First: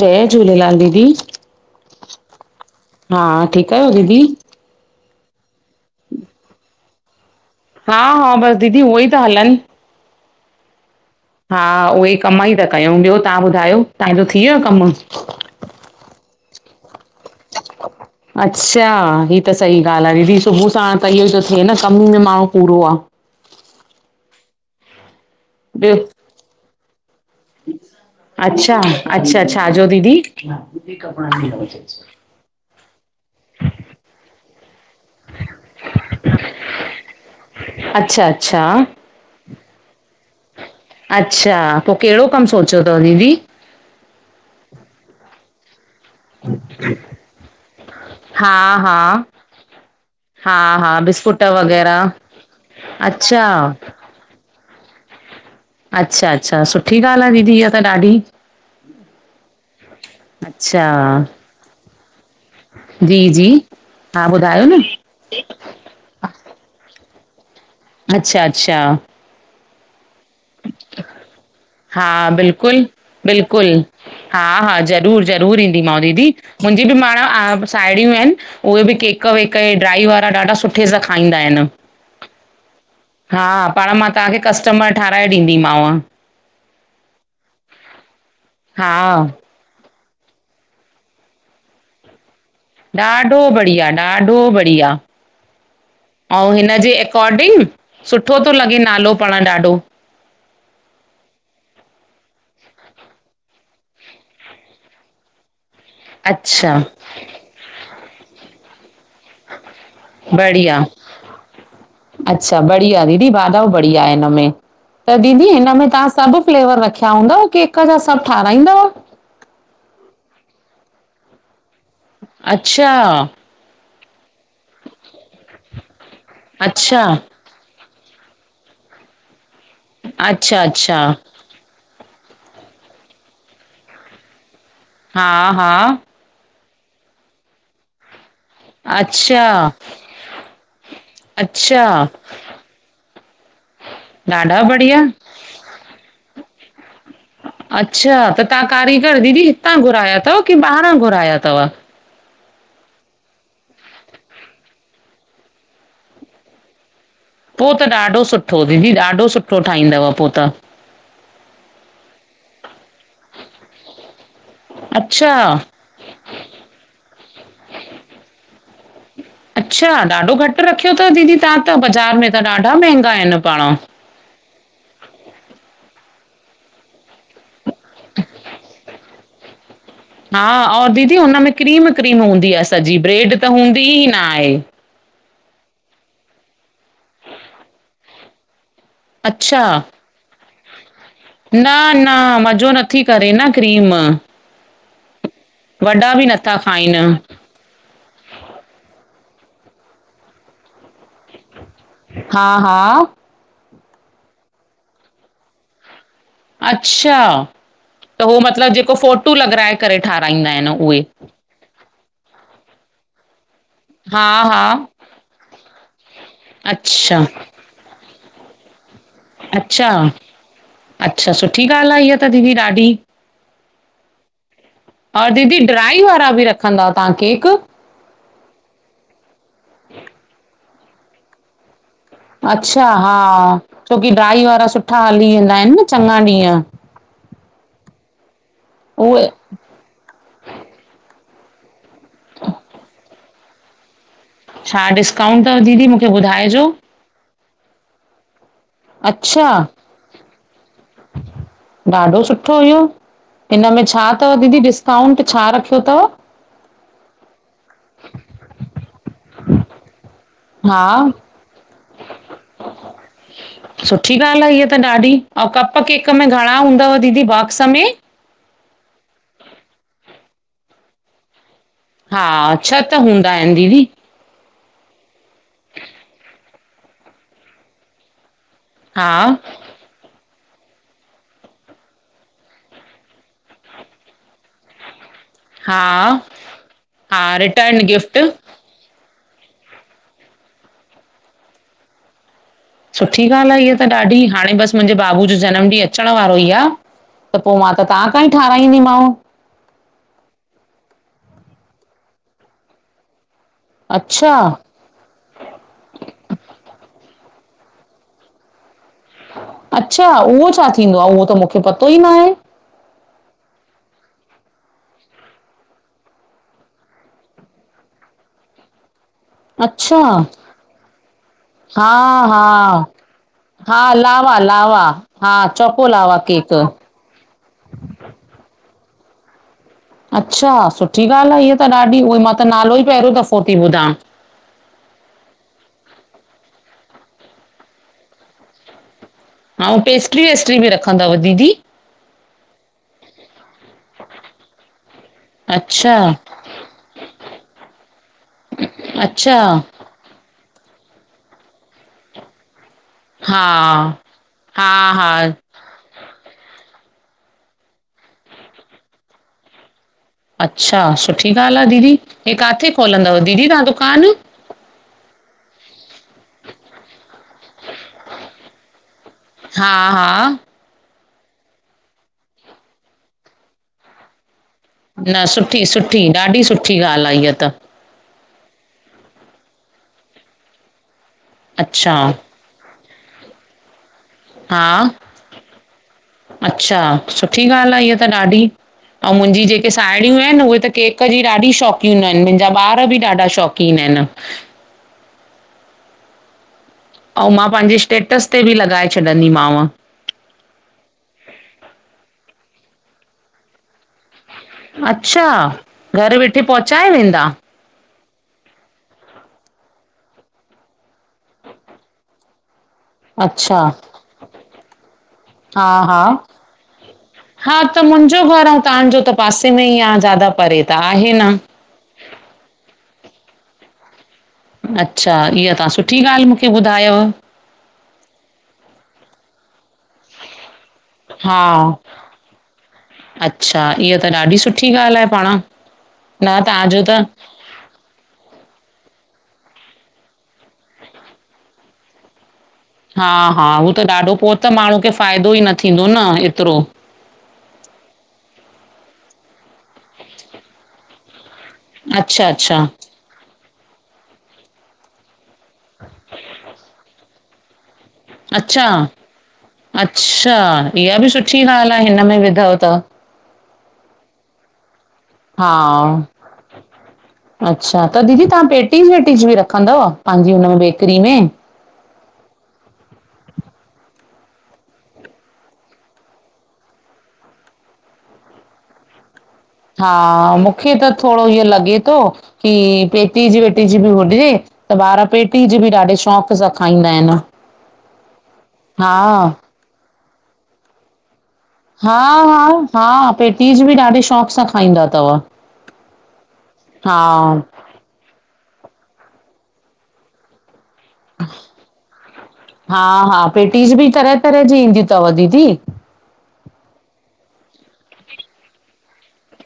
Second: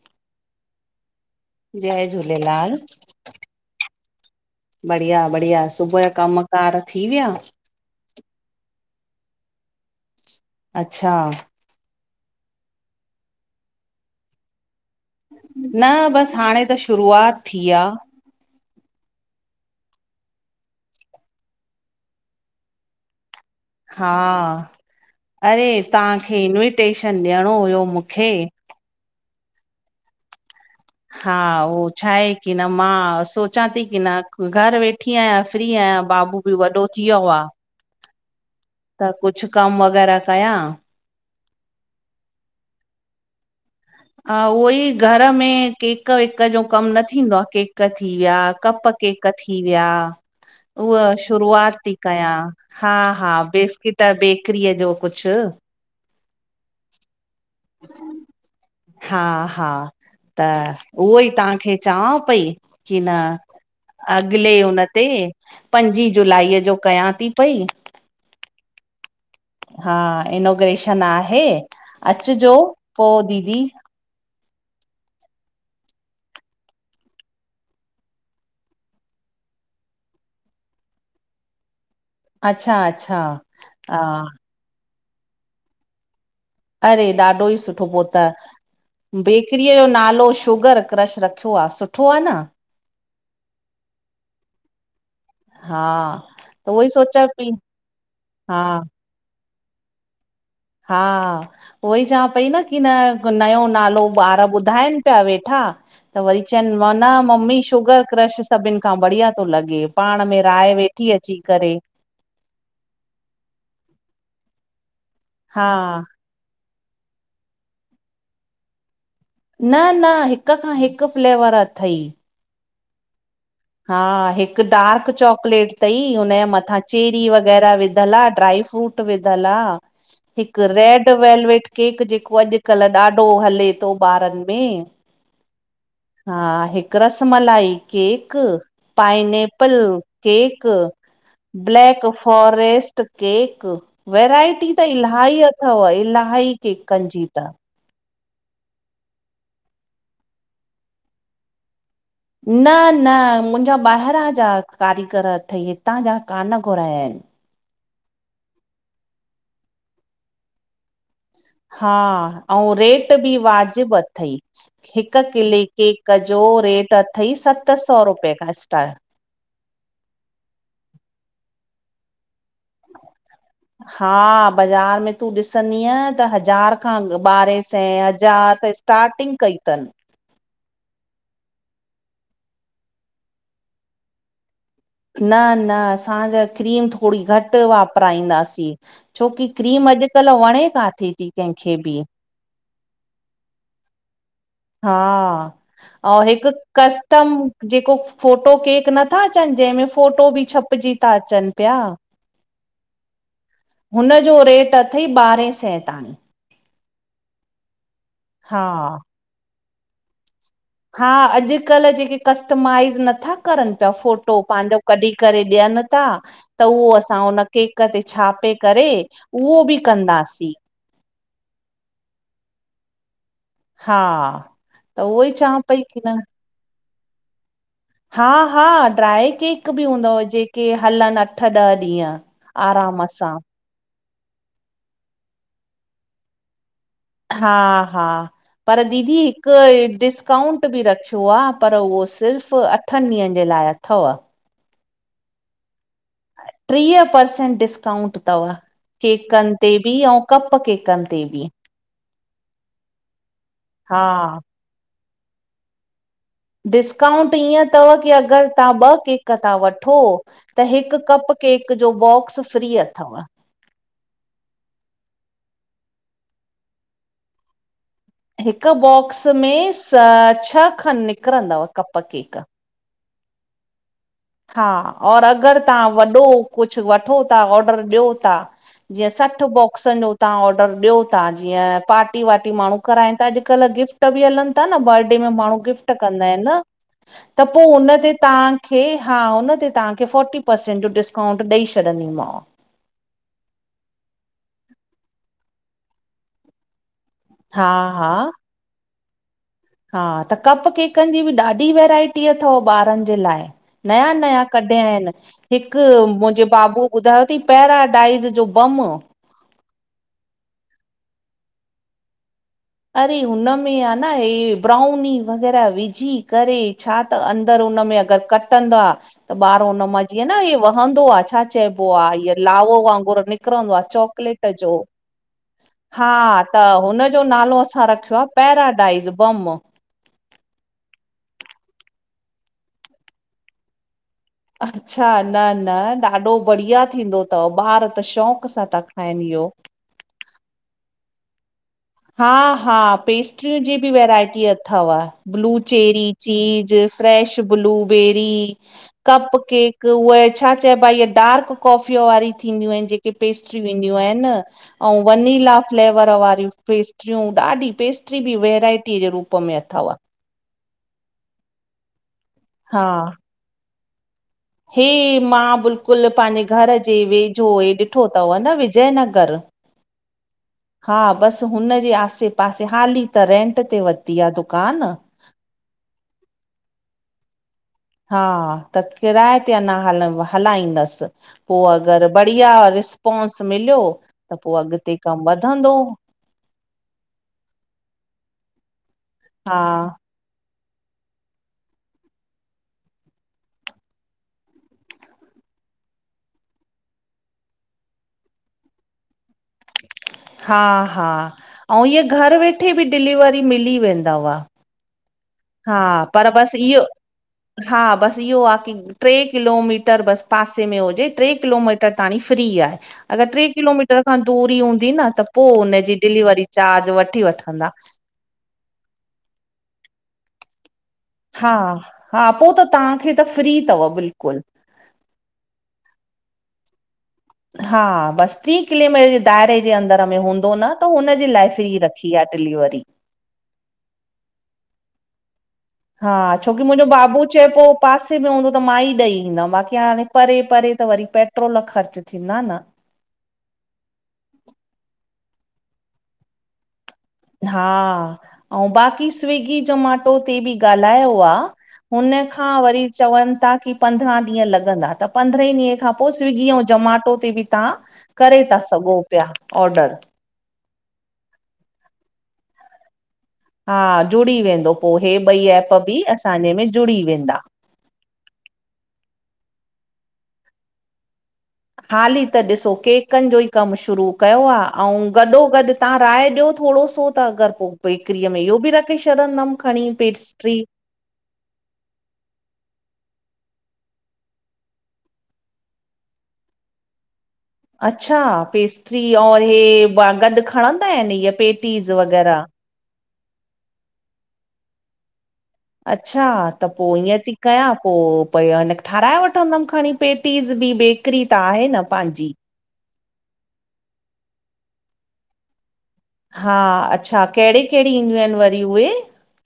जय झूलेलाल दीदी! जय झूलेलाल! हा, ठीक आयो दीदी? बढ़िया बढ़िया, सुबूह जा कमकार थी व्या? हा हा, बस दीदी उहोई ता हलन। अच्छा हा, उहेई कम्म ई ता कयूं, ॿयो तहां ॿुधायो तहां जो थी व्यो आ कम्म? न, बस हाणे त शुरूआत थी आ। अच्छा, हीअ त सही ॻाल्ह आ, दीदी सुभू साण त इयोई तो थे न, कम ई में माण्हूं पूरो आ। हा, अरे! ॿियो तहांखे इन्विटेशन ॾियणो हुयो मुखे। अच्छा अच्छा, छाजो दीदी? हा उहो छा आहे की न मां सोचां ती की न, घर वेठी आयां, फ्री आयां, बाबू बि वॾो थी वयो आ। अच्छा अच्छा त, कुछ कम वग़ैरा कयां। अच्छा, पोइ केड़ो कम सोचयो तव दीदी? अं, उहोई घर में केक् केक वेक जो कम न थींदो आ, केक थी व्, या हा कप हा केक थी व्या हा हा उहा बिस्कुट शुरूआत ती वग़ैरह कयां। हा हा, अच्छा बिस्किट बेकरीअ जो कुछ। अच्छा अच्छा, सुठी ॻाल्ह आ दीदी, इहा त ॾाढी। हा हा, त अच्छा उहोई तहांखे चवां पई कि न जी, जी, हा अॻले ॿुधायो न, उन ते पंजी जुलाईअ जो कयां ती पई अच्छा अच्छा हा, इनोग्रेशन आहे, हा अचजो बिल्कुलु, पो दीदी! बिल्कुलु, हा हा, ज़रूर ज़रूर ईंदीमांव दीदी, मुजी बि माण साहिड़यूं एन उहे बि केक वेक, ड्राई वारा ॾाढा सुठे सां खाईंदा एन। अच्छा अच्छा हा, पाण मां तहांखे कस्टमर ठाराए ॾींदीमांव। अरे! ॾाढो ई सुठो पो त हा, बेक् किरी जो नालो शुगर क्रश रखियो आहे सुठो आहे न? ॾाढो बढ़िया ॾाढो बढ़िया। हा ऐं त उहो ई हिनजे सोचां पई अकॉर्डिंग सुठो थो हा लॻे नालो पण ॾाढो हा उहोई चवां पई न की न नयो नालो ॿार ॿुधाइन पिया वेठा त वरी चयन अच्छा, व न मम्मी शुगर क्रश स सभिनि खां बढ़िया थो लॻे पाण में राय बढ़िया वेठी अची करे अच्छा बढ़िया दीदी बाधऊ बढ़िया आहे हिनमें त दीदी हा हिन में तव्हां सभु फ्लेवर रखिया हूंदव केक जा सॿ ठाराईंदव? न न हिक खां हिक फ्लेवर अथई अच्छा हा हिकु डार्क चॉकलेट तई हुनजे मथां अच्छा चेरी वग़ै वेरह विदल आ ड्राइ फ्रूट विदल आह अच्छा हिकु अच्छा रेड वेलवेट केक जेको अॼुकल्ह ॾाढो हले थो ॿारनि में हा हा हा हिकु रस मलाई केक अच्छा पाइनेपल केक अच्छा ब्लैक फॉारेस्ट केक ॾाढा वैरायटी त बढ़िया इलाही अथव इलाही केकनि जी त अच्छा त तव्हां कारीगर दीदी हितां घुराया थव की ॿाहिरां घुराया थव न न मुंहिंजा ॿाहिरां जा कारीगर अथई हितां जा कान घुराया आहिनि पोइ त ॾाढो सुठो दीदी ॾाढो सुठो ठाहींदव पोइ त हा ऐं रेट बि वाजिब अथई हिक अच्छा किले केक जो रेट अथई सत सौ रुपये खां स्टार्ट अच्छा ॾाढो घटि रखियो थव दीदी तव्हां त बाज़ारि में त ॾाढा महांगा आहिनि पाण हा बाज़ार में तूं ॾिसंदीअ त हज़ार खां ॿारहें सैं हज़ार त स्टारटिंग कईथनि हा और दीदी हुनमें क्रीम क्रीम हूंदी आहे सॼी ब्रेड त हूंदी ई न आहे न न असांजा क्रीम थोरी घटि वापराईंदासीं छोकी अच्छा क्रीम अॼुकल्ह वणे का थी कंहिंखे न बि न मज़ो नथी करे न क्रीम हा वॾा बि ऐं हिकु नथा खाइन। कस्टम जेको फोटो केक नथा अचनि जंहिंमे फोटो बि छपजी था अचनि पिया हा हा हुन जो रेट अथई ॿारहें सै ताईं अच्छा त उहो हा मतिलबु जेको फोटू लॻराए करे ठारााईंदा आहिनि हू हा अॼुकल्ह जेके कस्टमाइज़ नथा करनि पिया हा फोटो हा पंहिंजो कढी करे ॾियनि था त उहो अच्छा असां हुन केक ते छापे करे उहो बि अच्छा कंदासीं अच्छा सुठी ॻाल्हि आहे इहा त दीदी ॾाढी हा त उहो और ई दीदी चवां पई की ड्राई न वारा बि रखंदा तव्हां केक? हा हा ड्राए केक बि हूंदव जेके हलनि अठ ॾह ॾींहं अच्छा आराम हा सां छोकी ड्राई वारा सुठा हली वेंदा आहिनि न चङा ॾींहं हा हा पर दीदी उहे हिकु हिडिस अकाउंट बि रखियो आहे पर उहो सिर्फ़ु अठनि ॾींहंनि जे लाइ अथव छा डिस्काउंट अथव दीदी मूंखे ॿुधाइजो ट्रीह परर्सेंट डिस्काउंट अथव अच्छा केकनि ते बि ऐं कप केकनि ते बि हिनमें हा छा अथव दीदी डिस्काउंट छा रखियो अथव? डिस्काउंट इअं अथव की अगरि तव्हां ॿ केक था वठो त हा हिकु कप केक जो बॉक्स फ्री अथव सुठी ॻाल्हि आहे इह त ॾाढी अंऊँ कप केक में घणा हूंदव दीदी बॉक्स में? हिक बॉक्स में स छह खनि निकिरंदव कप हा केक। छह त हूंदा आहिन दीदी हा और अगरि तव्हां वॾो कुझु वठो था ऑडर ॾियो था जीअं हा सठ बो बोक्सनि जो तव्हा ऑडर ॾियो था जीअं पार्टी-वार्टी माण्हू कराइनि था अॼुकल्ह गिफ़्ट बि हलनि ता न बर्डे में माण्हू हा गिफ्ट कंदा आहिनि न हा त पो रिटर्न हुन ते गिफ्ट तव्हांखे हा हुन ते तव्हांखे फ़ोटी परर्सेंट जो डिस्काउंट ॾेई छॾंदीमांव सुठी ॻाल्हि आहे इह त ॾाढी हाणे बसि मुंहिंजे बाबू जो जनमु ॾींहुं अचण वारो ई आ त पो हा मां त तव्हां हा खां ई ठारााईंदीमांव हा त कप केकनि जी बि ॾाढी वैरायटी अथव ॿारनि जे लाइ नया अच्छा नया क पिया आहिन। हिक मुंहिंजे बाबू ॿुधायो थई पैराडाइज जो बम अच्छा उहो छा थींदो आ उहो त मूंखे पतो ई न आहे अरे हुनमें आहे न ही ब्राउनी वग़ैरह विझी करे छा त अंदरि हुन में अगरि कटंदा त ॿारु हुन अच्छा, मां जीअं न हे वहंदो आ छा चइबो आ हा इअ लावो हा वांगुरु नि निकरंदो आ हा लावा चॉकलेट जो, लावा हा चोको हा लावा केक त हुन जो नालो असां रखियो आ पैराडाइस बम अच्छा सुठी ॻाल्हि आहे इह त ॾाढी उहोई मां त नालो ई पहिरियों दफ़ो थी ॿुधां अच्छा न, न ॾाढो बढ़िया थींदो अथव ॿार त शौंक सां था खाइनि इहो अंऊँ पेस्ट्री-वेस्ट्री बि रखंदव दीदी हा, हा पेस्ट्रिय जी बि वैरायटी अथव अच्छा blueberry, cheese, fresh blueberry, cup अच्छा केक उहे छा चइबा इय डार्क कॉफीअ वारी थींदियूं आहिन जे क हा पेस्ट्रीूं वेंदियूं आहिनि हा अंऊँ हा वनिला फ्लेवर वारियूं पेस्ट्रियूं, ॾाढी पेस्ट्री बि वैराइटीअ जे रूप में अथव अच्छा सुठी ॻाल्हि आहे दीदी हे काथे हा खोलंदव दीदी तव्हां दुकान हे मां बिलकुल पंहिंजे घर जे वेझो हे ॾिठो अथव न विजय नगर हा हा हा बसि हुन जे आसे-पासे हाली त रेंट ते वरिती आहे दुकान न सुठी, सुठी ॾाढी सुठी ॻाल्हि आ हीअ त हा त किराए ते अञा हल हलाईंदसि पो अच्छा अगरि ब ढ़िया रिस्पोंस मिलयो त पो हा अॻिते कम वधंदो अच्छा सुठी ॻाल्हि आहे इहा त ॾाढी ऐं मुंहिंजी हा जेके साहेड़ियूं आहिनि उहे त केक जी ॾाढी शौक़ीन आहिन मुंहिंजा ॿार बि ॾाढा शौकीन आहिन अंऊ मां पंहिंजे स्टेटस ते बि लॻाए छॾींदीमांव हा, हा अंऊँ हीअ घरु वेठे बि डिलीवरी मिली वेंदव अच्छा, हा घरु पर वेठे बसि इहो पहुचाए वेंदा? हा बस इहो आहे की टे किलोमीटर बसि पासे में हुजे टे किलोमीटर ताणी फ्री आ। अगरि टे अच्छा किलोमीटर खां दूरी हूंदी न त पोइ हा हुननजी हा डिलीवरी चार्ज वठी हा वठंदा। त मुंहिंजो तव्हांजो त पासे में ई आहे ज्यादा परे त आहे न। हा हा पोइ त तव्हांखे त फ्री अथव बिलकुल। अच्छा इहा तव्हां सुठी ॻाल्हि मूंखे ॿुधायव। हा बसि टी किले में दाइरे जे अंदर में हूंदो न त हुनजी हा लाइफ ई रखी आ। डिलीवरी अच्छा इहा त ॾाढी सुठी ॻाल्हि आहे पाण। हा न छोकी तव्हांजो मुंहिंजो त बाबू चए पोइ पासे में हूंदो त मां ई ॾेई ईंदमि बाक़ी हाणे परे परे त वरी पेट्रोल ख़र्च थींदा न। हा हा हूह त ॾाढो पोइ त माण्हू खे फ़ाइदो ई न थींदो न एतिरो। हा ऐं बाक़ी स्विगी जमाटो ते बि ॻाल्हायो आ। हुन अच्छा खां अच्छा वरी चवनि था की पंद्रहं ॾींहं लॻंदा त पंद्रहें ॾींहं खां पोइ स्विगी ऐं जमाटो ते बि तव्हां करे था अच्छा सघो पिया ऑडर। अच्छा इहा बि सुठी ॻाल्हि आहे हिन में विधव त। हा जुड़ी वेंदो पोइ इहे ॿई हा ऐएप बि असांजे में जुड़ी वेंदा। अच्छा त दीदी तव्हां पेटी वेटी बि रखंदव पंहिंजी हुन में बेकरी में? हाली त ॾिसो केकनि जो ई कमु शुरू कयो आहे ऐं गॾो गॾु तव्हां राय ॾियो थोॾो सो। त अगरि पोइ बेकरी में इहो बि रखखे छॾंदमि। खणी हा पेस्ट्री मूंखे त थोरो इहो लॻे थो की पेटी जी वेटी जी बि हुॾजे। त ॿार पेटी जी बि ॾाढे शौक़ु सां खाईंदा आहिन। अच्छा पेस्ट्री और इ गॾु खणंदा आहिन इहा पेटीज? हा हा हा पेटीज बि ॾाढे शौक़ु सां खाईंदा अथव। अच्छा त पोइ ईअं थी हा कयां पोइ पोइ हिन ठाराए वठंदमि खणी पेटीज़ बि बेकरी त आहे न पंहिंजी। हा हा पेटीज बि तरह तरह जी ईंदीूं अथव दीदी। हा अच्छा कहिड़ी- कहिड़ी ईंदियूं आहिन वरी उहे?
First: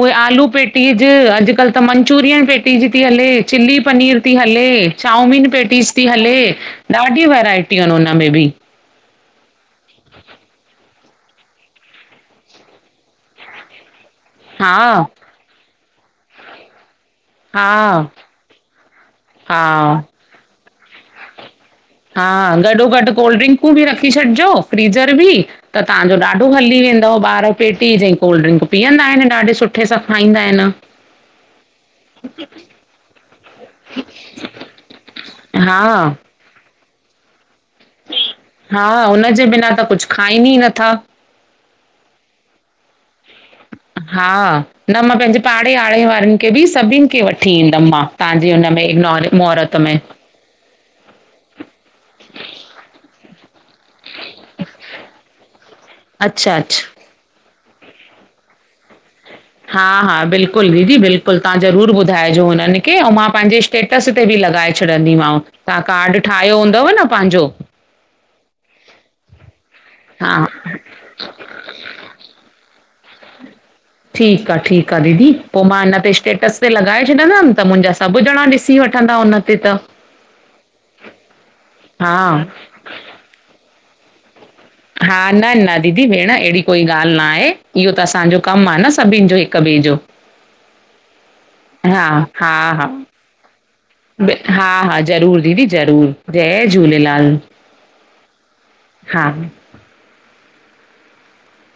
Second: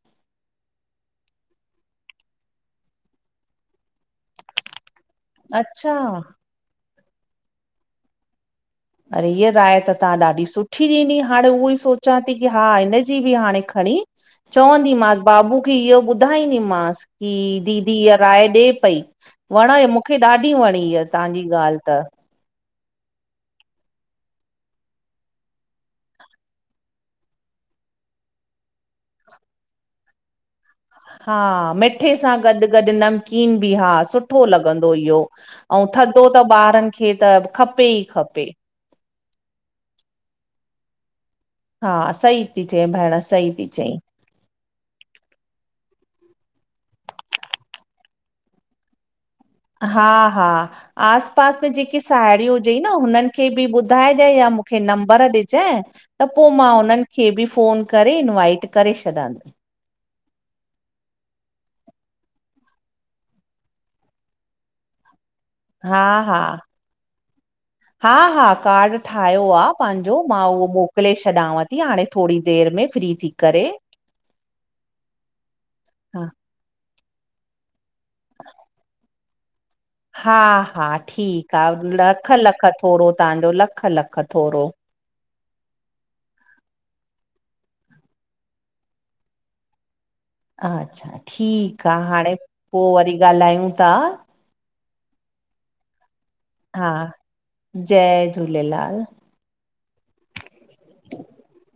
उहे आलू पेटीअ ज अॼुकल्ह त मंचुरियन पेटी जी थी हले चिली पनीर थी हले। चामीन पेटीज़ थी अच्छा हले ॾाढीूं वैराइटियूं आहिनि हुनमें बि अड़े हीअ राय त तव्हां ॾाढी सुठी ॾिनी। हाणे उहो ई सोचां थी की हा हिनजी बि हाणे खणी हा चवंदी मांस। बाबू खे इहो ॿुधाईंदीमस की हा दीदी इहा राय ॾे पई वणे हा मूंखे ॾाढी वणी आहे तव्हांजी ॻाल्हि त। हा गॾो गॾु कोल्ड ड्रिंकूं बि रखी छॾिजो फ्रीज़र बि त तव्हांजो ॾाढो हली वेंदव ॿार पेटी ज कोल्ड ड्रिंक पीअंदा आहिन ॾाढे सुठे सां खाईंदा आहिन। हा मिठे सां गॾु गॾु नमकीन बि हा सुठो लॻंदो इहो। हा ऐं थधो त ॿारनि खे त खपे ई खपे ई। हा हुनजे बिना त कुझु खाइनि ई नथा। हा सही थी चए भेण सही थी चई। हा न मां पंहिंजे पाड़े आड़े वारनि खे बि सभिननि खे वठी ईंदमि मां। तव्हांजी हुनम मोहरत हा हा। आस पास में जेकी साहेड़िय हुज न हुननि खे बि ॿुधाइजे या मूंखे नंबर ॾिजइ। त पोइ अच्छा मां अच्छा उन्हनि खे बि फ़ोन करे इनवाइट करे छॾंदमि। हा हा बिल्कुलु दीदी बिल्कुलु तहां ज़रूर ॿुधाइजो हुननि खे ऐं मां पंहिंजे स्टेटस ते बि लॻाए छॾींदीमांव तहां हा काड हा ठाहियो हूंदव न पांजो। हा हा कार्ड ठाहियो आ पांजो हा मां उहो मोकिले छॾियांव थी हाणे थोरी देर में फ्री थी करे। ठीकु आ ठीकु आ दीदी, पो मां हिन ते हा स्टेटस ते लॻाए छॾंदमि त मुंजा सभु ॼणा ॾिसी वठंदा हुन ते त। हा हा ठीक आहे हा लख लख थोरो तहांजो, लख लख थोरो। हा न न दीदी भेण अहिड़ी कोई ॻाल्हि न आहे इहो त असांजो कमु आहे न सभिन जो हिक ॿे जो। अच्छा ठीकु आ, हा हाणे हा पो हा वरी ॻाल्हायूं था। बि- हा हा, जरूर दीदी जरूरु जय हा झूलेलाल। जय झूलेलाल। हा, [inaudible]